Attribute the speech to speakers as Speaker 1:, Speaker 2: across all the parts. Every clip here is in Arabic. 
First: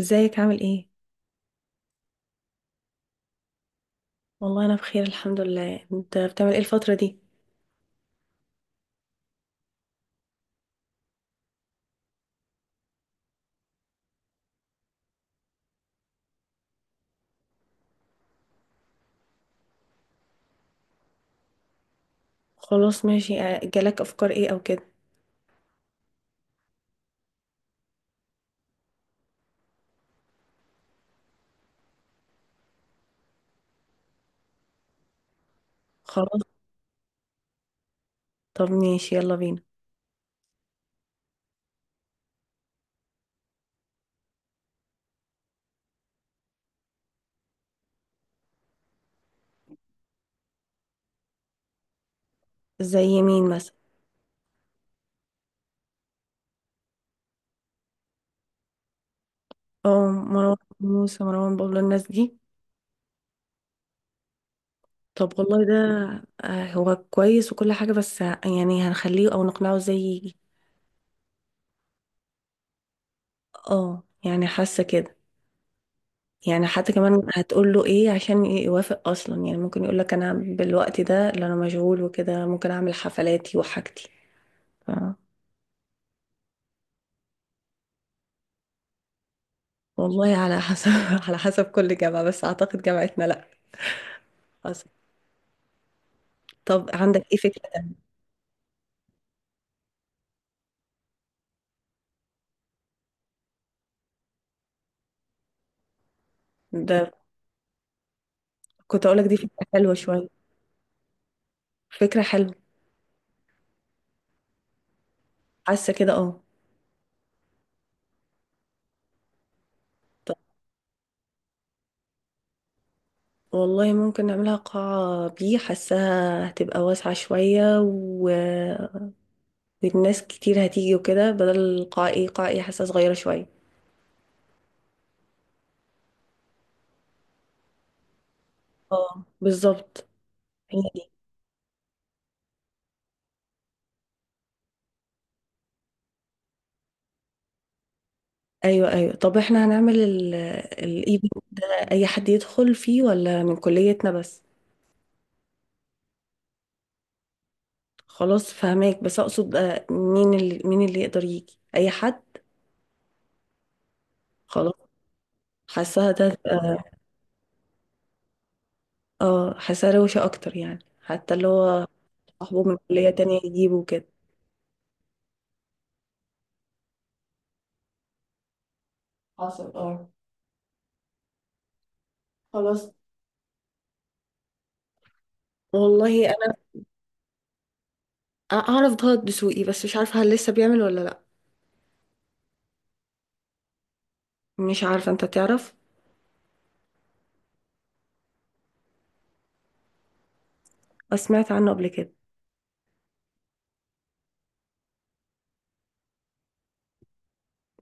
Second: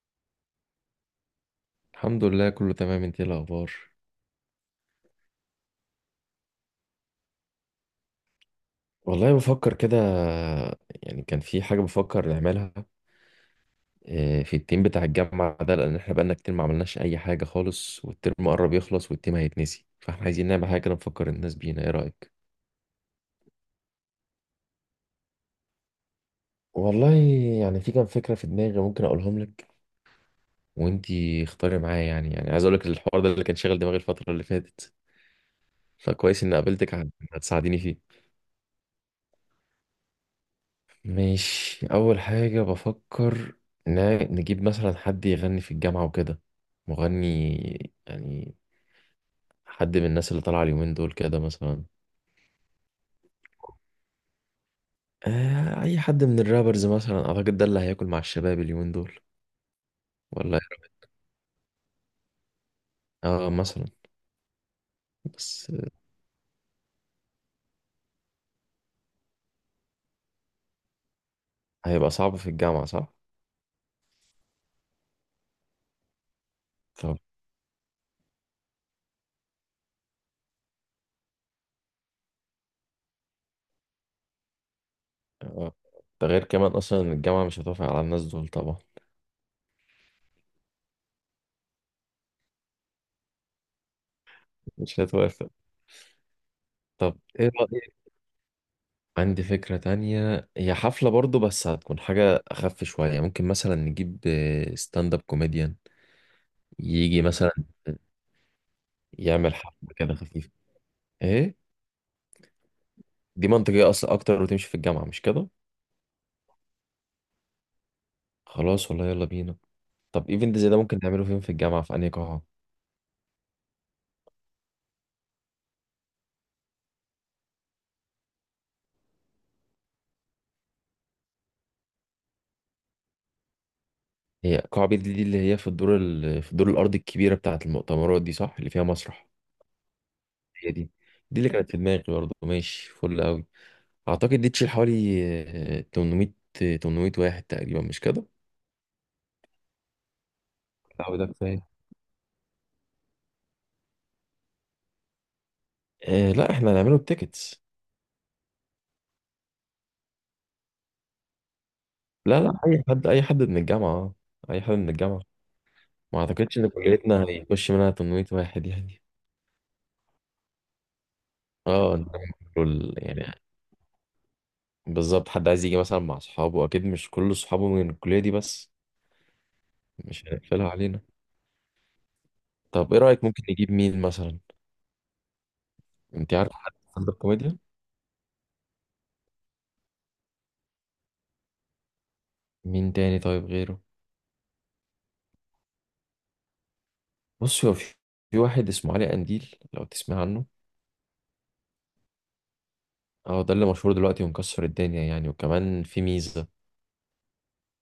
Speaker 1: ازيك عامل ايه؟
Speaker 2: الحمد لله، كله تمام. انت ايه الاخبار؟
Speaker 1: والله انا بخير الحمد لله. انت بتعمل ايه الفترة دي؟
Speaker 2: والله، بفكر كده. يعني كان في حاجه بفكر نعملها. اه، في التيم بتاع الجامعه ده، لان احنا بقالنا كتير ما عملناش اي حاجه خالص، والترم قرب يخلص، والتيم هيتنسي، فاحنا عايزين نعمل حاجه كده نفكر الناس بينا. ايه رايك؟
Speaker 1: خلاص ماشي. اه، جالك افكار ايه او كده؟
Speaker 2: والله، يعني في كام فكره في دماغي ممكن اقولهم لك، وانتي اختاري معايا. يعني عايز اقول لك الحوار ده اللي كان شاغل دماغي الفتره اللي فاتت،
Speaker 1: خلاص
Speaker 2: فكويس اني قابلتك عشان هتساعديني فيه.
Speaker 1: طب ماشي يلا بينا.
Speaker 2: مش أول حاجة بفكر، نجيب مثلا حد يغني في الجامعة وكده. مغني، يعني حد من الناس اللي طالعة اليومين دول كده مثلا.
Speaker 1: زي مين مثلا؟
Speaker 2: أي حد من الرابرز مثلا. أعتقد ده اللي هياكل مع الشباب اليومين دول.
Speaker 1: اه، مروان
Speaker 2: ولا
Speaker 1: موسى، مروان بابلو، الناس دي.
Speaker 2: آه، مثلا.
Speaker 1: طب والله
Speaker 2: بس
Speaker 1: ده اه، هو كويس وكل حاجة، بس يعني هنخليه او نقنعه ازاي يجي؟
Speaker 2: هيبقى صعب في الجامعة صح؟
Speaker 1: اه يعني حاسة كده. يعني حتى
Speaker 2: طب،
Speaker 1: كمان هتقول له ايه عشان يوافق اصلا؟ يعني ممكن يقول لك انا بالوقت ده اللي انا مشغول وكده ممكن اعمل حفلاتي وحاجتي.
Speaker 2: آه، ده غير كمان أصلا إن الجامعة مش هتوافق على الناس دول طبعا.
Speaker 1: والله على حسب على حسب كل جامعة، بس أعتقد جامعتنا لأ. حسب.
Speaker 2: مش هتوافق.
Speaker 1: طب
Speaker 2: طب
Speaker 1: عندك إيه
Speaker 2: إيه
Speaker 1: فكرة
Speaker 2: رأيك؟
Speaker 1: تانية؟
Speaker 2: عندي فكرة تانية، هي حفلة برضو بس هتكون حاجة أخف شوية. ممكن مثلا نجيب ستاند اب كوميديان،
Speaker 1: ده
Speaker 2: يجي مثلا
Speaker 1: كنت أقولك دي فكرة
Speaker 2: يعمل حفلة
Speaker 1: حلوة
Speaker 2: كده
Speaker 1: شوية.
Speaker 2: خفيفة. إيه،
Speaker 1: فكرة حلوة.
Speaker 2: دي منطقية أصلا أكتر وتمشي في الجامعة مش كده؟
Speaker 1: حاسة كده، اه.
Speaker 2: خلاص، والله يلا بينا. طب
Speaker 1: طب
Speaker 2: إيفنت زي ده ممكن نعمله فين في الجامعة، في أنهي قاعة؟
Speaker 1: والله ممكن نعملها قاعة بي، حاساها هتبقى واسعة شوية والناس كتير هتيجي وكده، بدل القاعة ايه قاعة ايه حاسة صغيرة شوية.
Speaker 2: هي قاعة بيت دي، اللي هي في الدور الأرضي الكبيرة بتاعة المؤتمرات دي، صح؟ اللي فيها
Speaker 1: اه
Speaker 2: مسرح.
Speaker 1: بالظبط.
Speaker 2: هي
Speaker 1: هي
Speaker 2: دي.
Speaker 1: دي.
Speaker 2: دي اللي كانت في دماغي برضه، ماشي فل أوي. أعتقد دي تشيل حوالي 800. 800 واحد تقريبا، مش كده؟
Speaker 1: ايوه ايوه. طب احنا هنعمل
Speaker 2: أو ده
Speaker 1: الايفنت
Speaker 2: كفاية.
Speaker 1: ده اي حد يدخل فيه ولا من كليتنا بس؟
Speaker 2: إيه، لا احنا هنعمله بتيكتس.
Speaker 1: خلاص فهماك، بس اقصد مين اللي يقدر يجي، اي حد؟
Speaker 2: لا لا، اي حد اي حد من الجامعه اه اي حد
Speaker 1: خلاص.
Speaker 2: من الجامعه.
Speaker 1: حاساها
Speaker 2: ما
Speaker 1: ده
Speaker 2: اعتقدش ان
Speaker 1: تبقى-
Speaker 2: كليتنا هيخش منها 800 واحد يعني.
Speaker 1: اه حاساها روشة اكتر، يعني حتى اللي هو
Speaker 2: اه، إنما
Speaker 1: صاحبه من كلية تانية
Speaker 2: يعني
Speaker 1: يجيبه كده.
Speaker 2: بالظبط، حد عايز يجي مثلا مع اصحابه، اكيد مش كل اصحابه من الكليه دي بس.
Speaker 1: حصل، اه.
Speaker 2: مش هنقفلها علينا. طب
Speaker 1: خلاص.
Speaker 2: ايه رايك؟ ممكن نجيب مين مثلا؟
Speaker 1: والله
Speaker 2: انت عارف حد ستاند اب كوميديان؟
Speaker 1: انا اعرف ضغط دسوقي، بس مش عارفه هل لسه بيعمل ولا لا.
Speaker 2: مين تاني طيب غيره؟
Speaker 1: مش عارفه انت تعرف.
Speaker 2: بص، هو في واحد اسمه علي قنديل، لو تسمع عنه.
Speaker 1: بس سمعت عنه قبل كده.
Speaker 2: اه، ده اللي مشهور دلوقتي ومكسر الدنيا يعني، وكمان في ميزه،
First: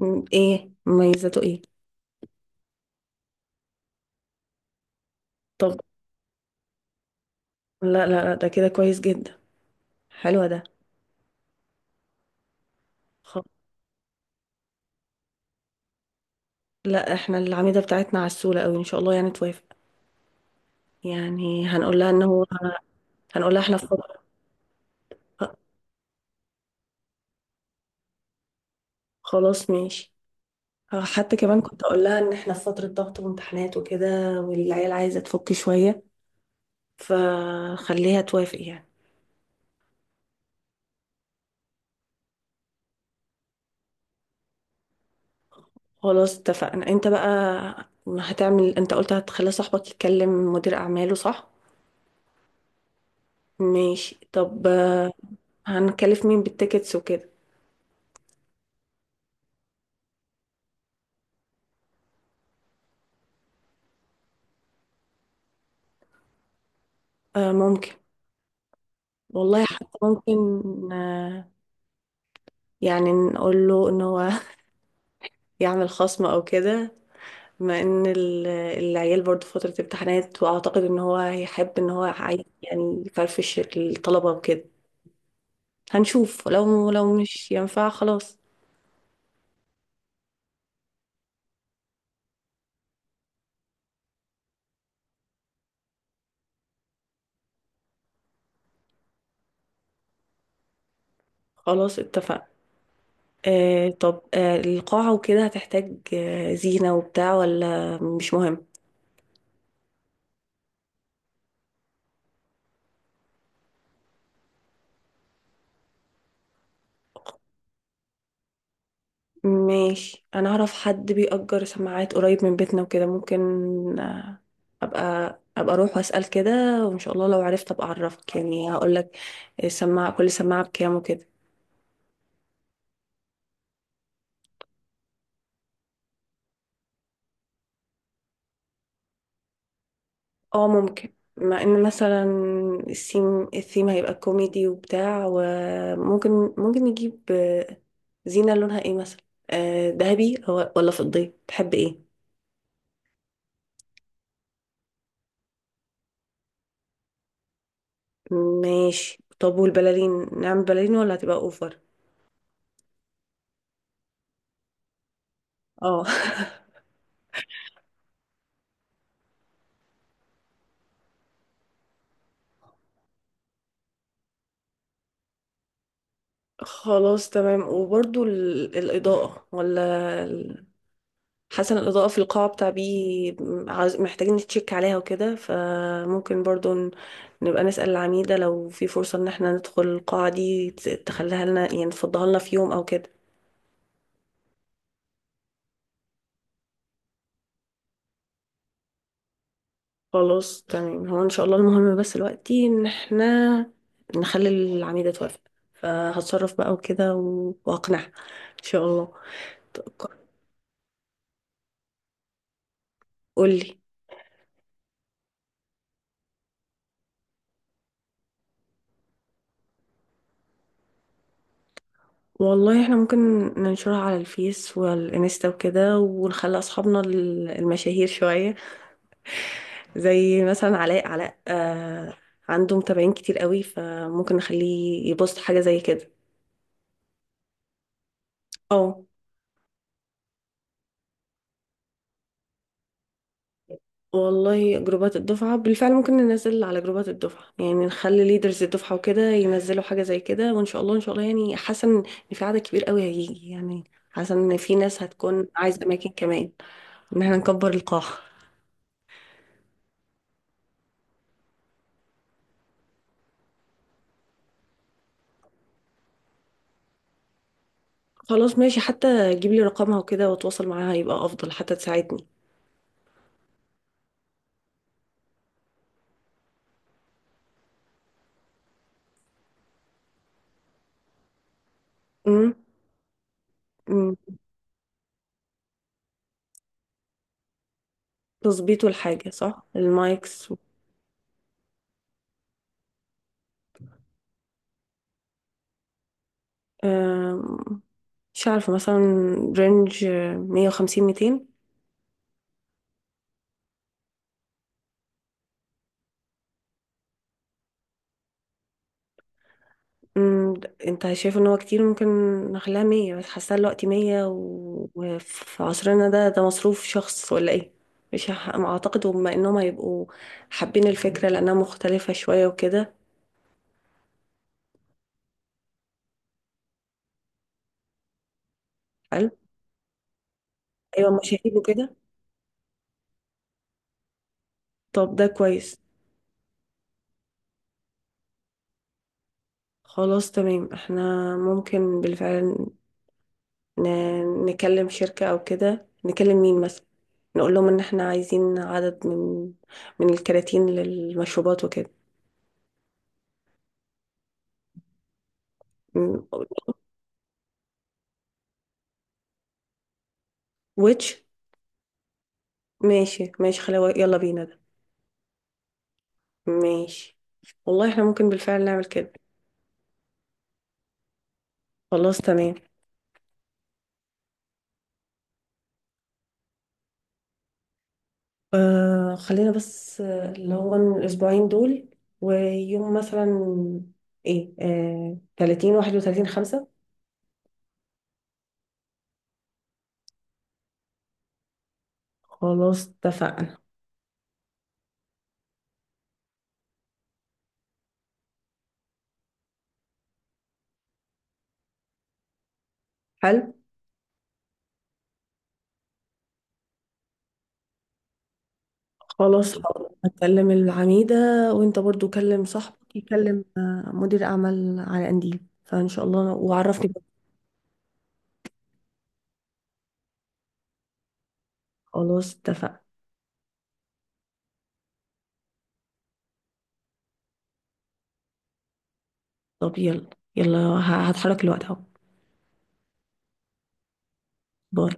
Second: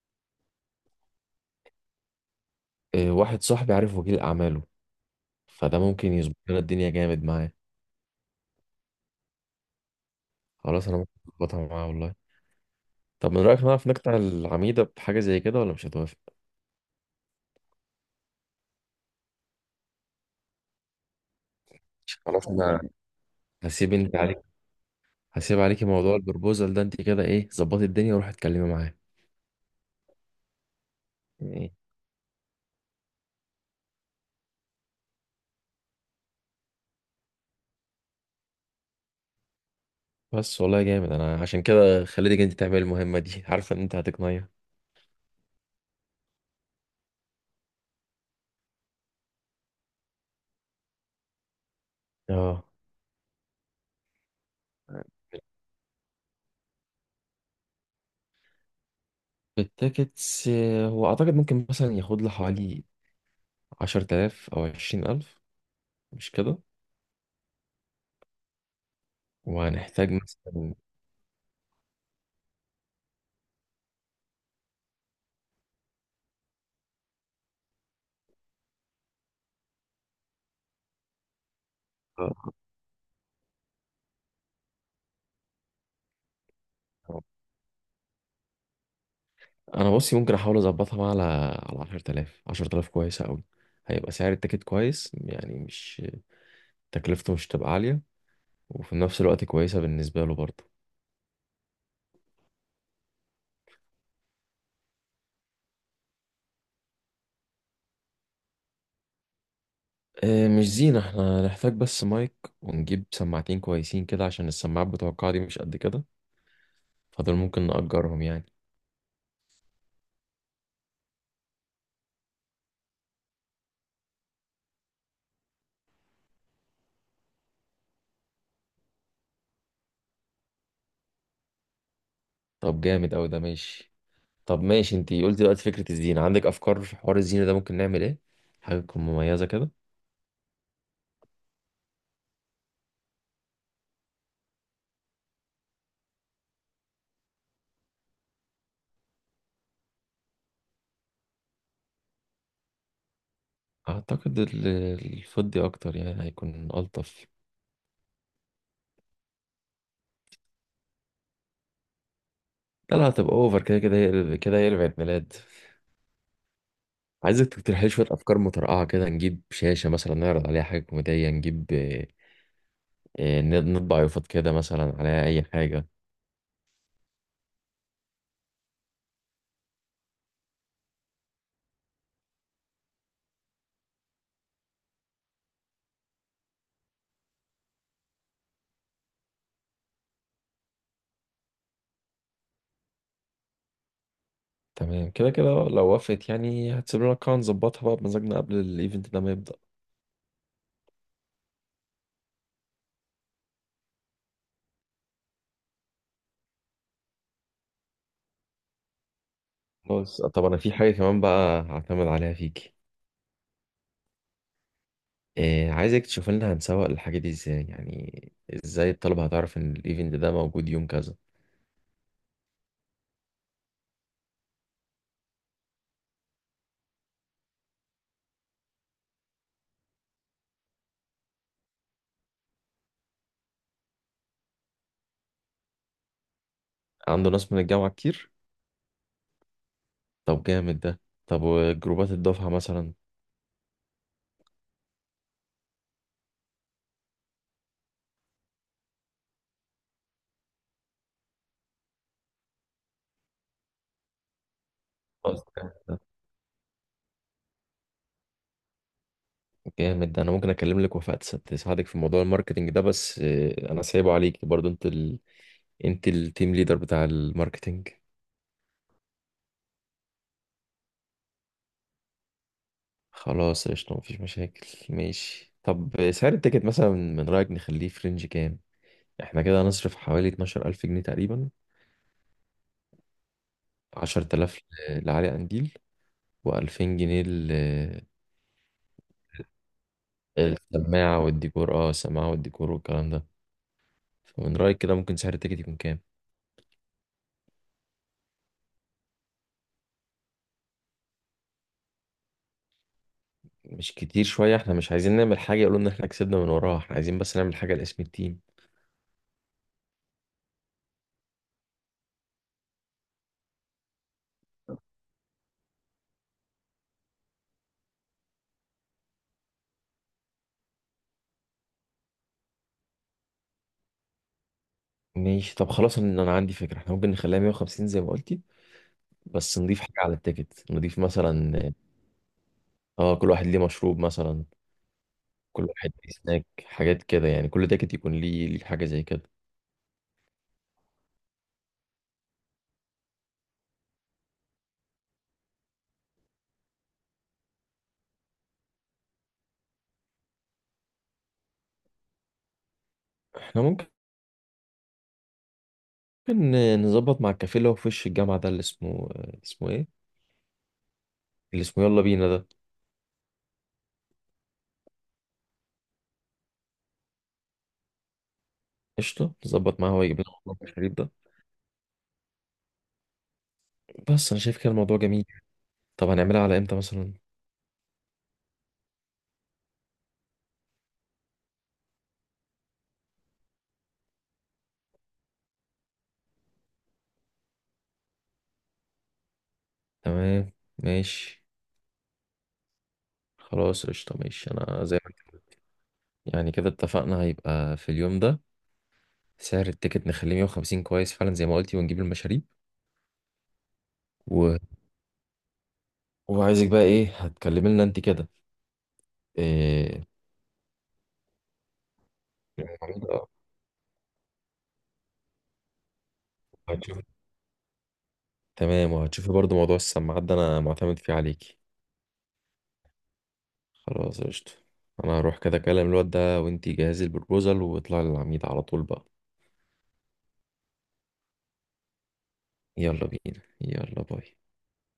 Speaker 1: ايه مميزاته، ايه؟
Speaker 2: واحد صاحبي عارف وكيل اعماله،
Speaker 1: طب
Speaker 2: فده ممكن يظبط لنا الدنيا جامد معاه.
Speaker 1: لا لا لا، ده كده كويس جدا. حلوة ده.
Speaker 2: خلاص، انا ممكن اظبطها معاه والله. طب من
Speaker 1: خ-
Speaker 2: رايك نعرف نقطع العميده بحاجه زي كده ولا مش هتوافق؟
Speaker 1: لا احنا العميدة بتاعتنا عسولة قوي، ان شاء الله يعني توافق. يعني هنقول لها ان هو
Speaker 2: خلاص، انا
Speaker 1: هنقول لها احنا في
Speaker 2: هسيب انت
Speaker 1: فترة.
Speaker 2: عليك. هسيب عليكي موضوع البروبوزال ده. انت كده ايه، ظبطي الدنيا وروحي اتكلمي معاه.
Speaker 1: خلاص ماشي. آه، حتى كمان
Speaker 2: ايه،
Speaker 1: كنت اقول لها ان احنا في فترة ضغط وامتحانات وكده، والعيال عايزة تفك شوية، فخليها توافق يعني.
Speaker 2: بس والله جامد. انا عشان كده خليتك انت تعملي المهمه دي عارفه ان انت هتقنعيها.
Speaker 1: خلاص اتفقنا. انت بقى هتعمل، انت قلت هتخلي صاحبك يتكلم مدير اعماله، صح؟
Speaker 2: اه،
Speaker 1: ماشي. طب هنكلف مين بالتيكتس وكده؟
Speaker 2: التيكتس، هو اعتقد ممكن مثلا ياخد له حوالي 10000 او 20000، مش كده؟
Speaker 1: آه ممكن. والله حتى
Speaker 2: وهنحتاج مثلا.
Speaker 1: ممكن. آه يعني نقول له ان هو يعمل خصم او كده، بما ان العيال برضه فترة امتحانات، واعتقد ان هو هيحب ان هو عايز يعني يفرفش الطلبة وكده. هنشوف، لو
Speaker 2: آه،
Speaker 1: مش ينفع خلاص.
Speaker 2: انا بصي، ممكن احاول اظبطها بقى على 10000. 10000 كويسه قوي، هيبقى سعر التيكت كويس يعني، مش تكلفته مش تبقى عاليه، وفي نفس الوقت كويسه بالنسبه له برضه.
Speaker 1: خلاص اتفقنا. آه طب آه القاعة وكده هتحتاج آه زينة وبتاع ولا مش مهم؟
Speaker 2: مش زينه، احنا هنحتاج بس مايك، ونجيب سماعتين كويسين كده عشان السماعات بتوع القاعه دي مش قد كده، فدول ممكن نأجرهم يعني.
Speaker 1: ماشي، انا اعرف حد بيأجر سماعات قريب من بيتنا وكده ممكن. آه ابقى اروح واسأل كده، وان شاء الله لو عرفت ابقى اعرفك يعني هقول لك السماعة، كل سماعة بكام وكده.
Speaker 2: طب جامد قوي ده، ماشي. طب ماشي، انتي قلت دلوقتي فكره الزينه. عندك افكار في حوار الزينه ده؟ ممكن نعمل ايه حاجه تكون مميزه كده؟
Speaker 1: اه ممكن، مع ان مثلا الثيم هيبقى كوميدي وبتاع، وممكن نجيب زينة لونها ايه مثلا؟ آه، ذهبي أو- ولا فضي، تحب ايه؟
Speaker 2: اعتقد الفضي اكتر، يعني هيكون الطف.
Speaker 1: ماشي. طب والبلالين، نعمل بلالين ولا هتبقى اوفر؟
Speaker 2: لا لا، هتبقى اوفر، كده كده هي كده، هي عيد ميلاد.
Speaker 1: اه
Speaker 2: عايزك تقترح لي شويه افكار مترقعه كده. نجيب شاشه مثلا نعرض عليها حاجه كوميديه، نجيب، نطبع يافطة كده مثلا عليها اي حاجه.
Speaker 1: خلاص تمام. وبرضو الإضاءة ولا حسن الإضاءة في القاعة بتاع بي عاوز- محتاجين نتشيك عليها وكده، فممكن برضو نبقى نسأل العميدة لو في فرصة إن احنا ندخل القاعة دي، تخليها لنا يعني تفضها لنا في يوم أو كده.
Speaker 2: تمام، كده كده لو وافقت يعني هتسيب لنا قاعه نظبطها بقى بمزاجنا قبل الايفنت ده ما يبدا.
Speaker 1: خلاص تمام، هو إن شاء الله المهم بس دلوقتي إن احنا نخلي العميدة توافق، فهتصرف بقى وكده وأقنعها إن شاء الله. ط-
Speaker 2: خلاص. طب انا في حاجه كمان بقى هعتمد عليها فيكي.
Speaker 1: قولي.
Speaker 2: عايزك تشوف لنا هنسوق الحاجه دي ازاي، يعني ازاي الطلبه هتعرف ان الايفنت ده موجود يوم كذا.
Speaker 1: والله احنا ممكن ننشرها على الفيس والانستا وكده، ونخلي اصحابنا المشاهير شوية، زي مثلا علاء آه عنده متابعين كتير قوي، فممكن نخليه يبوست حاجة زي كده.
Speaker 2: عنده ناس من الجامعه كتير.
Speaker 1: اه.
Speaker 2: طب جامد ده. طب وجروبات الدفعه مثلا.
Speaker 1: والله جروبات الدفعة بالفعل ممكن ننزل على جروبات الدفعة، يعني نخلي ليدرز الدفعة وكده ينزلوا حاجة زي كده، وإن شاء الله إن شاء الله. يعني حاسة إن في عدد كبير قوي هيجي يعني، حاسة إن في ناس
Speaker 2: خلاص،
Speaker 1: هتكون عايزة
Speaker 2: جامد.
Speaker 1: أماكن كمان، إن احنا نكبر القاعة.
Speaker 2: جامد ده، انا ممكن اكلم لك وفاء تساعدك في موضوع الماركتنج ده، بس انا سايبه عليك برضو. انت التيم ليدر بتاع الماركتنج.
Speaker 1: خلاص ماشي، حتى جيب لي رقمها وكده وأتواصل معاها يبقى أفضل، حتى تساعدني.
Speaker 2: خلاص قشطة، مفيش مشاكل. ماشي طب، سعر التيكت مثلا من رأيك نخليه في رينج كام؟ احنا كده هنصرف حوالي 12000 جنيه تقريبا.
Speaker 1: امم أمم.
Speaker 2: 10000 لعلي قنديل، و2000 جنيه
Speaker 1: تظبيط الحاجة، صح، المايكس.
Speaker 2: السماعة والديكور. اه، السماعة والديكور والكلام ده. فمن رأيك كده ممكن سعر التيكت يكون كام؟
Speaker 1: آم، مش عارفة، مثلا رينج مية وخمسين، ميتين.
Speaker 2: مش كتير شوية؟ احنا مش عايزين نعمل حاجة يقولوا ان احنا كسبنا من وراها، احنا عايزين بس نعمل حاجة لاسم التيم.
Speaker 1: انت شايف ان هو كتير؟ ممكن نخليها مية بس. حاسة دلوقتي مية وفي عصرنا ده ده مصروف شخص ولا ايه؟ مش هح- ما اعتقد بما انهم هيبقوا حابين الفكرة لانها مختلفة شوية وكده.
Speaker 2: ماشي، طب خلاص. أنا عندي فكرة، احنا ممكن نخليها 150 زي ما قلتي،
Speaker 1: حلو.
Speaker 2: بس نضيف حاجة على التيكت. نضيف
Speaker 1: ايوه مشاهير
Speaker 2: مثلا،
Speaker 1: وكده.
Speaker 2: اه، كل واحد ليه مشروب مثلا.
Speaker 1: طب ده
Speaker 2: كل
Speaker 1: كويس.
Speaker 2: واحد ليه سناك، حاجات كده يعني. كل تيكت يكون ليه حاجة زي كده.
Speaker 1: خلاص تمام، احنا ممكن بالفعل نكلم شركة أو كده، نكلم مين مثلا، نقول لهم إن إحنا عايزين عدد من الكراتين للمشروبات وكده.
Speaker 2: احنا ممكن
Speaker 1: م-
Speaker 2: نظبط مع الكافيه اللي هو في وش الجامعة ده، اللي اسمه... اسمه ايه؟
Speaker 1: ويتش.
Speaker 2: اللي اسمه يلا بينا ده.
Speaker 1: ماشي ماشي، خلاوي يلا بينا ده. ماشي. والله إحنا ممكن بالفعل نعمل كده.
Speaker 2: قشطة، نظبط معاه هو يجيب لنا المشروب ده.
Speaker 1: خلاص تمام.
Speaker 2: بس انا شايف كده الموضوع جميل. طب هنعملها على امتى مثلا؟
Speaker 1: آه خلينا بس آه، اللي هو الأسبوعين دول، ويوم مثلا إيه آه 30 31 5.
Speaker 2: تمام. ماشي.
Speaker 1: خلاص اتفقنا.
Speaker 2: خلاص قشطة، ماشي. أنا زي ما كده. يعني كده اتفقنا، هيبقى في اليوم ده. سعر التيكت نخليه 150، كويس فعلا زي ما قلتي، ونجيب المشاريب
Speaker 1: حلو.
Speaker 2: و... وعايزك بقى إيه هتكلمي لنا أنت كده.
Speaker 1: خلاص
Speaker 2: إيه،
Speaker 1: هكلم العميدة، وانت برضو كلم صاحبك
Speaker 2: آه،
Speaker 1: يكلم آه، مدير اعمال على قنديل، فان شاء الله وعرفني بقى.
Speaker 2: هتشوفي. تمام، وهتشوفي برضو موضوع السماعات ده، أنا معتمد فيه عليكي.
Speaker 1: خلاص اتفقنا.
Speaker 2: خلاص قشطة. أنا هروح كده أكلم الواد ده، وأنت جهزي البروبوزال واطلعي للعميد على طول بقى.
Speaker 1: طب يلا، يلا هتحرك، الوقت اهو.
Speaker 2: يلا بينا، يلا باي.
Speaker 1: باي.